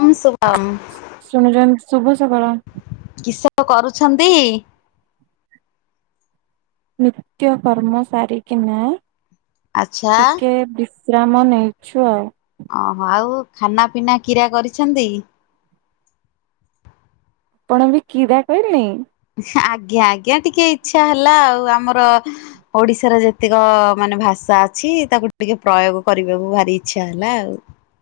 ଅମ୍ ଶୁଭମ୍ ଶୁଣୁଚନ୍ତି ଶୁଭ ସକାଳ। କିସ କରୁଛନ୍ତି? ନିତ୍ୟ କରର୍ମ ସାର କି ନା ଆଚ୍ଛା। ଟିକେ ବି ଶ୍ରାମ ନେଇଛୁ ଆଉ। ଓହୋ, ଆଉ ଖାନା ପିନା କିରା କରିଛନ୍ତି? ଆପଣ ବି କିରା କହିଲେ? ଆଜ୍ଞା, ଆଜ୍ଞା, ଟିକେ ଇଚ୍ଛା ହେଲା ଆଉ ଆମର ଓଡିଶାର ଯେତିକ ମାନେ ଭାଷା ଅଛି, ତାକୁ ଟିକେ ପ୍ରୟୋଗ କରିବାକୁ ଭାରି ଇଚ୍ଛା ହେଲା ଆଉ।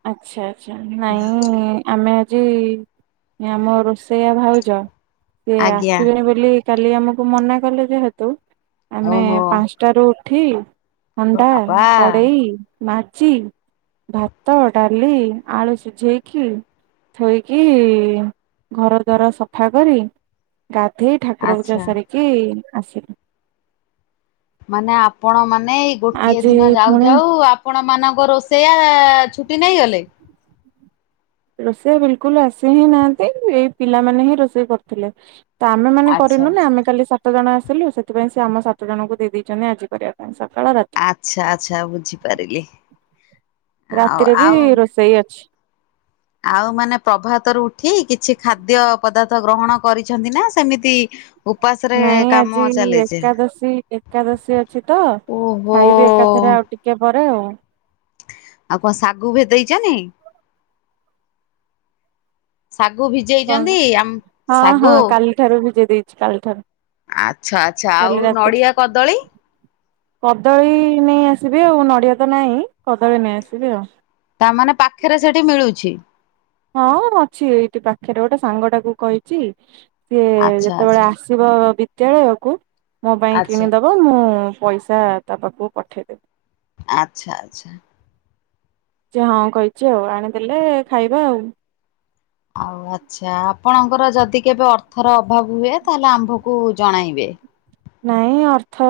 ଆଚ୍ଛା, ଆଚ୍ଛା, ନାଇଁ, ଆମେ ହୁଁ, ଆମ ରୋଷେଇଆ ଭାଉଜ ସିଏ ଆଜ୍ଞା ଆସିବେନ ବୋଲି କାଲି କାଲି ଆମକୁ ମନାକଲେ, ଯେହେତୁ ଆମେ ଓହୋ ପାଞ୍ଚଟ ରେ ଉଠି ହଣ୍ଡା ବାବା -କଡ଼େଇ, ମାଜି ଭାତ ଭାତ, ଡାଲି, ଆଳୁ ସିଝେଇକି ଥୋଇକି ଘର ଦ୍ୱାର ସଫା କରି ଗାଧେଇ ଠାକୁର ପୂଜା ଆଚ୍ଛା। ସାରିକି ଆସିଲି। ମାନେ, ଆପଣ ମାନେ ଏଇ ଗୋଟିଏ ଆଜି ଦିନ ଯାଉ ପୁଣି ଯାଉ ଆପଣମାନଙ୍କ ରୋଷେଇଆ ଛୁଟି ନେଇଗଲେ। ରୋଷେଇଆ ବିଲକୁଲ ଆସି ହିଁ ନାହାନ୍ତି, ଏଇ ପିଲାମାନେ ହିଁ ରୋଷେଇ କରୁଥିଲେ। ତ ଆମେ ମାନେ ଆଚ୍ଛା କରିନୁନା, ଆଚ୍ଛା। ଆମେ କାଲି ସାତ ଜଣ ଆସିଲୁ, ସେଥିପାଇଁ ସେ ଆମ ସାତ ଜଣଙ୍କୁ ଦେଇ ଦେଇେଛନ୍ତି ଆଜି କରିବା ପାଇଁ, ସକାଳ ରାତି। ଆଚ୍ଛା ଆଚ୍ଛା, ବୁଝିପାରିଲି। ଆଉ ରାତିରେ ବି ଆଉ ରୋଷେଇ ଅଛି। ଆଉ ମାନେ ପ୍ରଭାତରୁ ଉଠି କିଛି ଖାଦ୍ୟ ପଦାର୍ଥ ଗ୍ରହଣ କରିଛନ୍ତି ନା ସେମିତି ଉପାସରେ ନାଇଁ, କାମ ଆଜି ଚାଲିଛି ଏକାଦଶୀ ଏକାଦଶୀ ଅଛି ତ, ଓହୋ ଖାଇବି ଏକାଥରେ ଆଉ। ଟିକେ ପରେ। ଆଉ କଣ ଶାଗୁ ଭେଦେଇଛନି? ଶାଗୁ କଣ ଭିଜେଇଛନ୍ତି, ଆମ ହଁ ହଁ ଶାଗୁ। କାଲି ଠାରୁ ଭିଜେଇ ଦେଇଛି କାଲି ଠାରୁ। ଆଚ୍ଛା ଆଚ୍ଛା, କାଲି ଆଉ ରାତିରେ ନଡ଼ିଆ କଦଳୀ। କଦଳୀ ନେଇ ଆସିବି ଆଉ, ନଡିଆ ତ ନହିଁ, କଦଳୀ ନେଇ ଆସିବି ଆଉ। ତା ମାନେ ପାଖରେ ସେଠି ମିଳୁଛି। ହଁ, ଅଛି, ଏଇଠି ପାଖରେ ଗୋଟେ ସାଙ୍ଗଟାକୁ କହିଛି, ସିଏ ଆଚ୍ଛା ଯେତେବେଳେ ଆଚ୍ଛା ଆସି- ବ ବିଦ୍ୟାଳୟ କୁ ମୋ ପାଇଁ ଆଚ୍ଛା କିଣିଦବ। ମୁଁ ପଇସା ତା ପାଖକୁ ପଠେଇଦେବି। ଆଚ୍ଛା ଆଚ୍ଛା। ଯେ ହଁ କହିଛି ଆଉ, ଆଣିଦେଲେ ଖାଇବା ଆଉ। ଆଉ ଆଚ୍ଛା, ଆପଣଙ୍କର ଯଦି କେବେ ଅର୍ଥର ଅଭାବ ହୁଏ, ତାହେଲେ ଆମ୍ଭକୁ ଜଣାଇବେ। ନାଇଁ, ଅର୍ଥ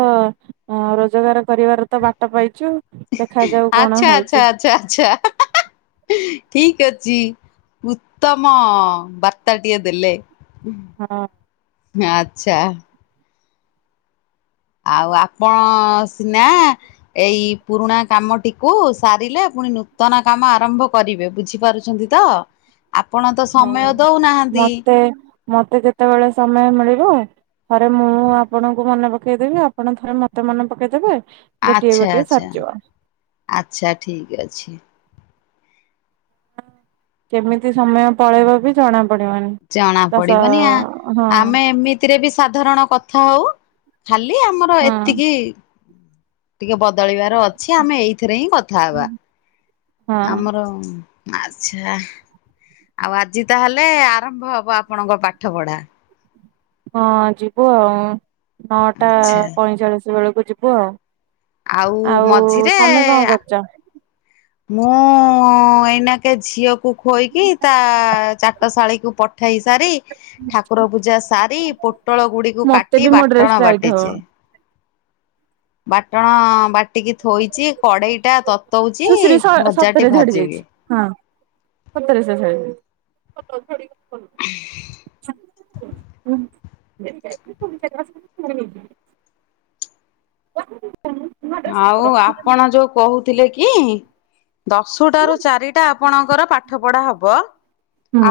ରୋଜଗାର କରିବାର ତ ବାଟ ପାଇଛୁ। ଦେଖାଯାଉ କଣ ଆଚ୍ଛା ହଉଛି ଆଚ୍ଛା ଆଚ୍ଛା [unintelligible] ଠିକ ଅଛି। ଉତ୍ତମ ବାର୍ତ୍ତାଟିିଏ ଦେଲେ। ହଁ। ଆଚ୍ଛା। ଆଉ ଆପଣ ସିନା ଏଇ ପୁରୁଣା କାମଟିକୁ ସାରିଲେ ପୁଣି ନୂତନ କାମ ଆରମ୍ଭ କରିବେ, ବୁଝିପାରୁ- ଅଛନ୍ତିତ? ଆପଣ ତ ହଉ। ସମୟ ଦଉନାହାନ୍ତି। ମତେ ମତେ ଯେତେବେଳେ ସମୟ ମିଳିବ। ଥରେ ମୁଁ ଆପଣଙ୍କୁ ମନେ ପକେଇଦେବି, ଆପଣ ଥରେ ମତେ ମନେ ପକେଇଦେବେ। ଗୋଟିଏ ଆଚ୍ଛା ଗୋଟିଏ ଆଚ୍ଛା ସରିିଯିବ। ଆଚ୍ଛା, ଠିକ୍ ଅଛି। କେମିତି ସମୟ ପଳେଇବ ବି ଜଣା ପଡିବନି ଜଣା ଦଶ ହଁ। ଏଥିରେ ବି ସାଧାରଣ କଥା ହଉ ଖାଲି ଆମର ଏତିକି ହଁ। ଟିକେ ବଦଳିବାର ଅଛି ଆମେ ଏଇଥିରେ ହିଁ କଥା ହେବା। ହଁ ଆମର ଆଚ୍ଛା ଆଉ ଆଜି ତାହେଲେ ଆରମ୍ଭ ହବ ଆପଣଙ୍କ ପାଠ ପଢା? ହଁ ଯିବୁ ଆଉ, ନଅଟା ଆଚ୍ଛା। ପଇଁଚାଳିଶ ବେଳକୁ ଯିବୁ ଆଉ। ଆଉ ମଝିରେ ତମେ କଣ କରୁଛ? ମୁଁ ଏଇନାକେ ଝିଅକୁ ଖୋଇକି ତା ଚାଟଶାଳୀକୁ ପ ଠେଇ ସାରି ଠାକୁର ପୂଜା ସାରି ପୋଟଳ ଗୁଡିକୁ ମତେ କାଟି ବି ମୋ ଡ୍ରେସ ବାଟଣ ଟାଇଟ୍ ହବ ବାଟିଛି ବାଟଣ ବାଟିକି ଥୋଇଛି କଡେଇ ଟା ତତଉଛି ସୁଶ୍ରୀ ଭଜାଟି ସତରେ ଝଡି ଯାଇଛି। ଭାଜିବି ହଁ। [unintelligible] [unintelligible] [inaudible] ଆଉ ଆପଣ ଯୋଉ କହୁଥିଲେ କି ଦଶଟା ରୁ ଚାରିଟା ଆପଣଙ୍କର ପାଠ ପଢା ହବ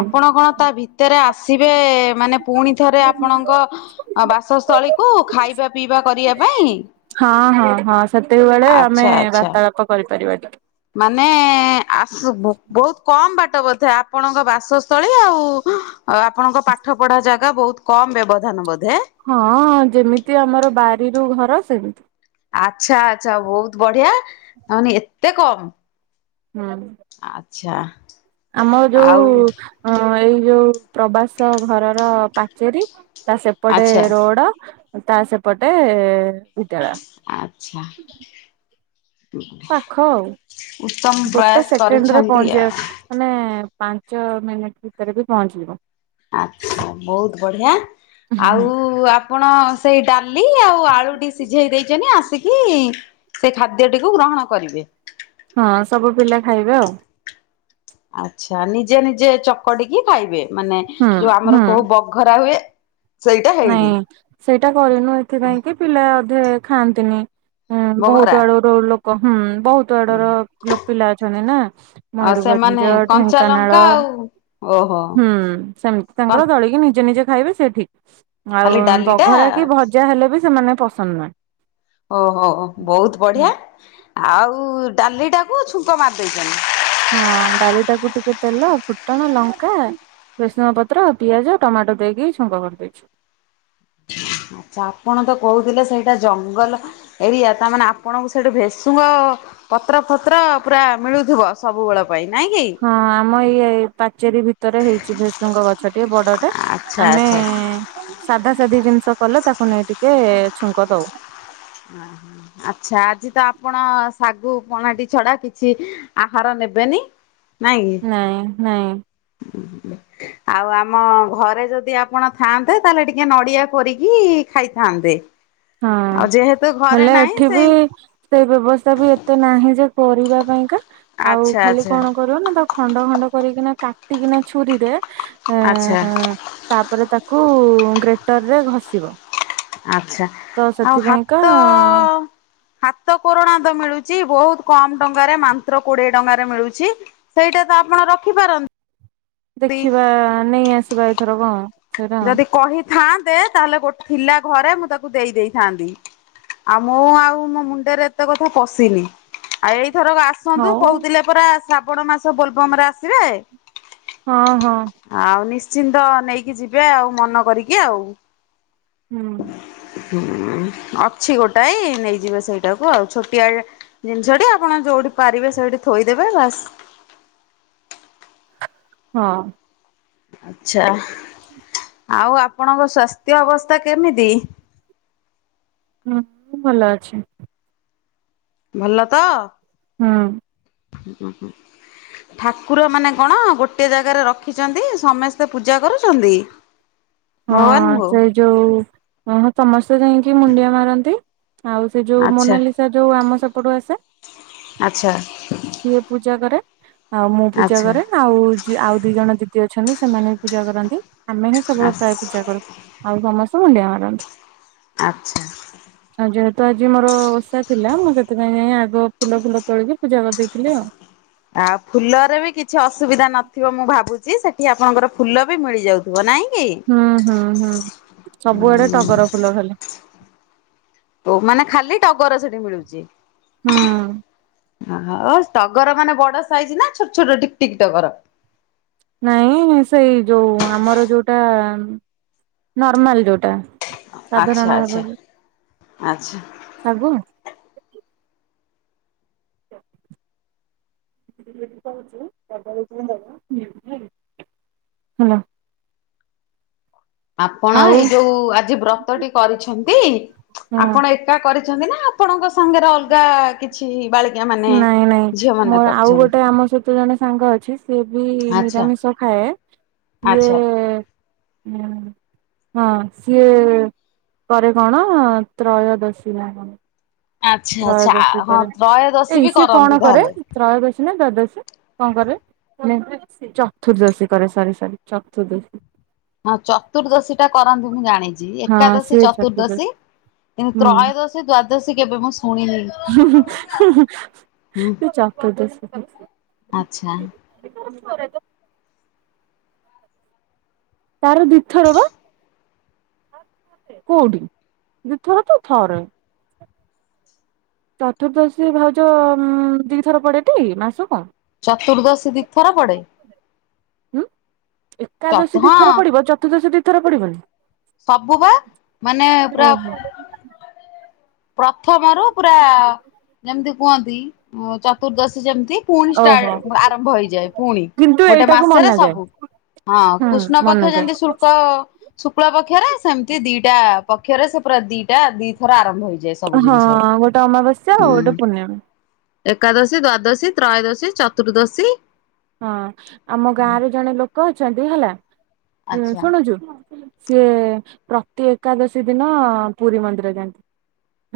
ଆପଣ କଣ ତା ଭିତରେ ଭିତରେ ଆସିବେ ମାନେ ପୁଣି ଥରେ ଆପଣଙ୍କ ହଁ ବାସସ୍ଥଳୀକୁ ଖାଇବା ପିଇବା କରିବା ପାଇଁ। ହଁ ହଁ ହଁ ସେତିକି ବେଳେ ଆମେ ଆଚ୍ଛା ଆଚ୍ଛା ବାର୍ତାଳାପ କରିପାରିବା ଟିକେ ମାନେ ଆସ ବହୁତ କମ୍ ବାଟ ବୋଧେ ଆପଣଙ୍କ ବାସସ୍ଥଳୀ ଆଉ। ଆପଣଙ୍କ ପାଠ ପଢା ଜାଗା ବହୁତ କମ୍ ବ୍ୟବଧାନ ବୋଧେ? ହଁ ହଁ ଯେମିତି ଆମର ବାରିରୁ ଘର ସେମିତି। ଆଚ୍ଛା ଆଚ୍ଛା ବହୁତ ବଢିଆ ତାମାନେ ଏତେ କମ୍। ହୁଁ। ଆଚ୍ଛା। ଆମର ଯୋଉ ଆଉ ହଁ ଏଇ ଯୋଉ ପ୍ରବାସ ଘରର ପାଚେରୀ ତା ସେ ପଟେ ଆଚ୍ଛା ରୋଡ ତା ସେପଟେ ବିଦ୍ୟାଳୟ। ଆଚ୍ଛା। ପାଖ ଆଉ ଉତ୍ତମ ଗୋଟେ ପ୍ରୟାସ ସେକେଣ୍ଡ ରେ କରିଛନ୍ତି ପହଞ୍ଚିବା ଆଉ ମାନେ ପାଞ୍ଚ ମିନିଟ୍ ଭିତରେ ବି ପହଞ୍ଚିବ। ଆଚ୍ଛା ବହୁତ ବଢିଆ ଆଉ। ଆପଣ ସେଇ ଡାଲି ଆଉ ଆଳୁଟି ସିଝେଇ ଦେଇଛନ୍ତିଛନ୍ତି ଆସିକି ସେ ଖାଦ୍ୟଟିକୁ ଗ୍ରହଣ କରିବେ। ହଁ ସବୁ ପିଲା ଖାଇବେ ଆଉ। ଆଚ୍ଛା ନିଜେ ନିଜେ ଚକଡିକି ଖାଇବେ ମାନେ ହୁଁ ଯୋଉ ହୁଁ ଆମର କହୁ ବଘରା ହୁଏ। ସେଇଟା ନାଇଁ ହେଇନି। ସେଇଟା କରିନୁ ଏଥିପାଇଁ କି ପିଲା ଅଧେ ଖାଆନ୍ତିନି ବଘରା। ବହୁତ ଆଡୁ ର ଲୋକ ହୁଁ ବହୁତ ସବୁ ଆଡର ପିଲା ଅଛନ୍ତି ନା ଆଉ ସେମାନେ ମୟୁରୁଭଞ୍ଜ କଞ୍ଚା ଢେଙ୍କାନାଳ। ଲଙ୍କା ଆଉ ଓହୋ। ହୁଁ ସେମିତି କଣ ତାଙ୍କର ଦଳିକି ନିଜେ ନିଜେ ଖାଇବେ ସେ ଠିକ୍। ଆଉ ଖାଲି ଡାଲିଟା ବଘରା କି ଭଜା ହେଲେ ବି ସେମାନେ ପସନ୍ଦ ନାହିଁ। ଓହୋ ବହୁତ ହୁଁ। ବଢିଆ ଆଉ ଡାଲି ଟାକୁ ଛୁଙ୍କ ମାରି ଦେଇଛନ୍ତି। ହଁ ଡାଲି ଟାକୁ ଟିକେ ତେଲ ଫୁଟଣ ଲଙ୍କା ଭେଶୁଆଁ ପତ୍ର ପିଆଜ ଟମାଟ ଦେଇ କି ଛୁଙ୍କ କରିଦେଇଚି। ଆଚ୍ଛା ଆପଣ ତ କହୁଥିଲେ ସେଇଟା ଜଙ୍ଗଲ ଏରିଆ ତାମାନେେ ଆପଣଙ୍କୁ ସେଇଠୁ ଭେଷୁଙ୍ଗ ପତ୍ର ଫତ୍ର ପୁରା ମିଳୁଥିବ ସବୁବେଳ ପାଇଁ ନାଇଁ କି। ହଁ ଆମ ଏଇ ପାଚେରୀ ଭିତରେ ହେଇଛି ଭେଷୁଙ୍ଗ ଗଛଟେ ବଡ଼ ଟେ। ଆଚ୍ଛା ଆମେ ଆଚ୍ଛା। ସାଧା ସାଧୀ ଜିନିଷ କଲେ ତାକୁ ନେଇ ଟିକେ ଛୁଙ୍କ ଦେଉ। ଆ ହୁଁ। ଆଚ୍ଛା ଆଜି ତ ଆପଣ ଶାଗୁ ପଣାଟି ଛଡା କିଛି ଆହାର ନେବେନି। ନାଇଁ କି। ନାଇଁ ନାଇଁ। [unintelligible] ଆଉ ଆମ ଘରେ ଯଦି ଆପଣ ଥାଆନ୍ତେ ତାହେଲେ ଟିକେ ନଡିଆ କୋରିକି ଖାଇଥାନ୍ତେ। ହଁ ଆଉ ଯେହେତୁ ଘରେ ହେଲେ ନାହିଁ ଏଠି ବି ସେଇ ସେଇ ବ୍ୟବସ୍ଥା ବି ଏତେ ନାହିଁ ଯେ ପରିବା ପାଇଁକା ଆଉ ଆଚ୍ଛା ଖାଲି ଆଚ୍ଛା କଣ କର ନା ତ ଖଣ୍ଡ ଖଣ୍ଡ କରିକିନା କାଟିକିନା ଛୁରୀରେ ଏ ଆଚ୍ଛା। ତାପରେ ତାକୁ ଗ୍ରେଟରରେ ଘଷିବ। ଆଛା ତ ଆଉ ସେଥିପାଇଁକା ହାତ ଅ ଅ ହାତ କୋରଣା ତ ମିଳୁଛି ବହୁତ କମ ଟଙ୍କାରେ ମାନ୍ତ୍ର କୋଡିଏ ଟଙ୍କାରେ ମିଳୁଛି। ସେଇଟା ତ ଆପଣ ରଖିପାର ଦେଖିବା ନେଇ ଆସିବା ଏଥର କ। ଯଦି କହିଥାନ୍ତେ ତାହେଲେ ଗୋଟେ ଥିଲା ଘରେ ମୁଁ ତାକୁ ଦେଇ ଦେଇଥାନ୍ତି। ଆଉ ମୁଁ ଆଉ ମୋ ମୁଣ୍ଡରେ ଏତେ କଥା ପଶିନି ଆଉ ଏଇଥର ଆ ଆସନ୍ତୁ ହଉ କହୁଥିଲେ ପରା ଶ୍ରାବଣ ମାସ ବୋଲବମ ରେ ଆସିବେ। ହଁ ହଁ। ଆଉ ନିଶ୍ଚିନ୍ତ ନେଇକି ଯିବେ ଆଉ ମନ କରିକି ଆଉ। ହୁଁ। ହୁଁ ଅଛି ଗୋଟାଏ ନେଇଯିବେ ସେଇଟାକୁ ଆଉ ଛୋଟିଆ ଜିନିଷଟି ଆପଣ ଯୋଉଠି ପାରିବେ ସେଇଠି ଥୋଇଦେବେ ବାସ। ହଁ। ଆଛା ଆଉ ଆପଣଙ୍କ ସ୍ୱାସ୍ଥ୍ୟ ଅବସ୍ଥା କେମିତି? ହଁ ମୁ ଭଲ ଅଛି। ଭଲ ତ। ହଁ। ହଁ ହଁ। ଠାକୁର ମାନେ କଣ ଗୋଟେ ଜାଗାରେ ରଖିଛନ୍ତି ସମସ୍ତେ ପୂଜା କରୁଛନ୍ତି? [inaudible] ହଁ ଭଗବାନଙ୍କୁ ସେଇ ଯୋଉହଁ ହଁ ସମସ୍ତେ ଯାଇକି ମୁଣ୍ଡିଆ ମାରନ୍ତି ଆଉ ସେ ଯୋଉ ଆଚ୍ଛା ମୋନାଲିସା ଯୋଉ ଆମ ସେପଟୁ ଆସେ ଆଚ୍ଛା ସିଏ ପୂଜା କରେ। ଆଉ ମୁଁ ପୂଜା ଆଚ୍ଛା କରେ ଆଉ ଆଉ ଦି ଜଣ ଦିଦି ଅଛନ୍ତି ସେମାନେ ବି ପୂଜା କରନ୍ତି। ଆମେ ହିଁ କେବଳ ପ୍ରାୟ ପୂଜା କରୁ ଆଉ ସମସ୍ତେ ମୁଣ୍ଡିଆ ମାରନ୍ତି। ଆଚ୍ଛା। ହଁ ଯେହେତୁ ଆଜି ମୋର ଓଷା ଥିଲା ମୁଁ ସେଥିପାଇଁ ଯାଇ ଆଗ ଫୁଲ ଫୁଲ ତୋଳିକି ପୂଜା କରିଦେଇଛି। [inaudible] ଆଉ ଫୁଲରେ ବି କିଛି ଅସୁବିଧା ନଥିବ ମୁଁ ଭାବୁଛି ସେଠି ଆପଣଙ୍କର ଫୁଲ ବି ମିଳିଯାଉଛି। ପୁଅ ନାହିଁ କି? ହୁଁ ହୁଁ ଭଲହେଲା। ହୁ ମାନେ ଖାଲି ଟଗର ସେଠି ମିଳୁଛି ହୁଁ। ଓ଼ହେ। ଟଗରମାନେ ବଡ ସାଇଜ୍ ନା ଛୋଟ ଛୋଟ ଟିକ୍ ଟିକ୍ ଟଗର? ନାଇଁ ସେଇ ଯୋଉ ଆମର ଯୋଉଟା ନର୍ମାଲ୍ ଯୋଉଟା। ସାଧାରଣ ଆଚ୍ଛା ଆଚ୍ଛା- ଆଚ୍ଛା। ସବୁ। [unintelligible] କହୁଛି ହାଲୋ। ଆପଣ ଆଉ ଏ ଯୋଉ ଆଜି ବ୍ରତଟି କରିଛନ୍ତି, ହଁ ଆପଣ ଏ ଏକା କରିଛନ୍ତି ନା ଆପଣଙ୍କ ସାଙ୍ଗରେ ଅଲଗା କିଛ୍ ଛି ବାଳିକା ମାନେ ନାଇଁ ନାଇଁ। ଝିଅ ମାନେ ମୋର ଆଉ କରିଛନ୍ତି ଗୋଟେ ଆମ ସହିତ ଜଣେ ସାଙ୍ଗ ଅଛି, ସେ ବି ଆଚ୍ଛା ନିରାମିଷ ଖାଏ ଆଚ୍ଛା। ସିଏ ହଁ ସିଏ କରେ କଣ ତ୍ରୟୋଦଶୀ ନା? ଆଚ୍ଛା ଆଚ୍ଛା ତ୍ରୟୋଦଶୀ ହଁ କରେ। ତ୍ରୟୋଦଶୀ ଏଇ ବି ସିଏ କଣ କରନ୍ତି କରେ ତାହେଲେ। ତ୍ରୟୋଦଶୀ ନା ଦ୍ଵାଦଶୀ କଣ କରେ? ଚତୁର୍ଦଶୀ କରେ ସରି ସରି ଚତୁର୍ଦଶୀ। ହଁ ଚତୁର୍ଦ୍ଦଶୀ ଟା କରନ୍ତି ମୁଁ ଜାଣିଚି ହଁ ଏକାଦଶୀ ସିଏ ଚତୁର୍ଦ୍ଦଶୀ କିନ୍ତୁ ହୁଁ ତ୍ରୟୋଦଶୀ ଦ୍ଵାଦଶୀ କେବେ ମୁଁ ଶୁଣିନି। [unintelligible] ହୁଁ ଚତୁଦ୍ଧଶି ଆଚ୍ଛା। [inaudible] ତାର ଦି ଥର ବା। କୋଉଠି ଦି ଥର ତ ଥରେ। ଚତୁର୍ଦ୍ଦଶୀ ଭାଉଜ ଦିଥର ପଡେଟି ମାସକୁ? ଚତୁର୍ଦ୍ଦଶୀ ଦି ଥର ପଡେ। ହୁଁ ଚତୁ ଏକାଦଶୀ ଦି ଥର ହଁ ପଡିବ ଚତୁର୍ଦ୍ଦଶୀ ଦି ଥର ପଡିବନି। ସବୁ ବା ମାନେ ପୁରା ଓହୋ ପ୍ରଥମ ରୁ ପୁରା ଯେମିତି କୁହନ୍ତି ଚତୁର୍ଦ୍ଦଶୀ ଯେମିତି ପୁଣି ଓହୋ ଷ୍ଟାର୍ଟ ଆରମ୍ଭ ହେଇଯାଏ ପୁଣି କିନ୍ତୁ ଗୋଟେ ଏଇଟାକୁ ମାସରେ ମନାଯାଏ ସବୁ। ହଁ ହୁଁ କୃଷ୍ଣ ପକ୍ଷ ମନାଯାଏ ଯେମିତି ଶୁଳ୍କ ଶୁକ୍ଳ ପକ୍ଷରେ ସେମିତି ଦିଟା ପକ୍ଷରେ ସେ ପୁରା ଦିଟା ଦି ଥର ଆରମ୍ଭ ହୋଇ ହଁ ଗୋଟେ ଅମାବାସ୍ୟା ଆଉ ଗୋଟେ ପୂର୍ଣ୍ଣିମା। ଏକାଦଶୀ ଦ୍ଵାଦଶୀ ତ୍ରୟୋଦଶୀ ଚତୁର୍ଦ୍ଦଶୀ। ହଁ ଆମ ଗାଁରେ ଜଣେ ଲୋକ ଅଛନ୍ତି ହେଲା। ଆଚ୍ଛା ଶୁଣୁଚୁ ସେ ପ୍ରତି ଏକାଦଶୀ ଦିନ ପୁରୀ ମନ୍ଦିର ଯାଆନ୍ତି।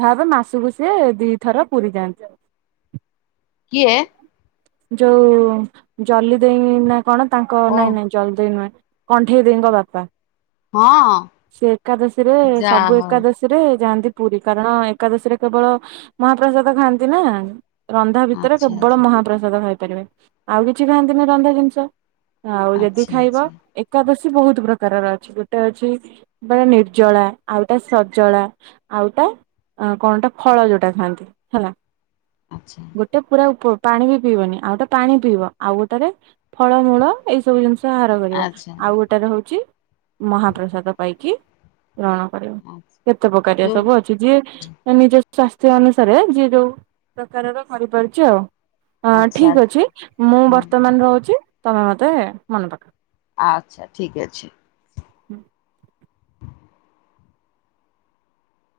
ଭାବ୍ ମାସୁକୁ ସିଏ ଦିଥର ପୁରୀ ଯାଆନ୍ତି। କିଏ? ଯୋଉ ଜଲି ଦେଇ ନା କଣ ତାଙ୍କ ଓ ନାଇଁ ନାଇଁ ଜଲି ଦେଇ ନାଇଁ କଣ୍ଢେଇ ଦେଇ ଙ୍କ ବାପା। ହଁ ସେ ଏକାଦଶୀ ରେ ଯାହା ସବୁ ହଉ ଏକାଦଶୀ ସେଥିରେ ଯାଆନ୍ତି ପୁରୀ କାରଣ ଏକାଦଶୀରେ କେବଳ ମହାପ୍ରସାଦ ଖାଆନ୍ତି ନା। ରନ୍ଧା ଭିତରେ ଆଚ୍ଛା କେବଳ ମହାପ୍ରସାଦ ଖାଇପାରିବେ, ଆଉ କିଛି ଖାଆନ୍ତିନି ରନ୍ଧା ଜିନିଷ। ଆଉ ଆଚ୍ଛା ଯଦି ଆଚ୍ଛା ଖାଇବ ଆଚ୍ଛା ଏକାଦଶୀ ବହୁତ ପ୍ରକାରର ଅଛି, ଗୋଟେ ଅଛି ବଟେ ନିର୍ଜଳା, ଆଉଟା ସଜଳା, ଆଉଟା ଆଉ କଣଟା ଫଳ ଯଉଟା ଖାଆନ୍ତି, ହେଲା। ଆଚ୍ଛା। ସେ ପୁରା ଫୁ - ପାଣି ବି ପିଇବନି ଆଉ ଗୋଟେ ପାଣି ପିଇବ ଆଉ ଗୋଟାରେ ଫଳମୂଳ ଏଇ ସବୁ ଜିନିଷ। ସେ ହାର କରିବ, ଆଚ୍ଛା। ଆଉ ଗୋଟାର ହଉଛି ମହାପ୍ରସାଦ ପାଇକି ରଣ କରିବ, ଆଚ୍ଛା କେତେ ପ୍ରକାରିଆ ଯୋଉ ସବୁ ଅ ଯିଏ ନିଜ ସ୍ୱାସ୍ଥ୍ୟ ଅନୁସାରେ ଯିଏ ଯଉ - ପ୍ରକାରର କରିପାରୁଛି ଆଉ। ହଁ ଆଚ୍ଛା ଠିକ ଅଛି, ମୁଁ ହୁଁ ବର୍ତ୍ତମାନ ରହୁଛି ତମେ ମତେ ମନେ ପକା। ଆଚ୍ଛା, ଠିକ୍ ଅଛି।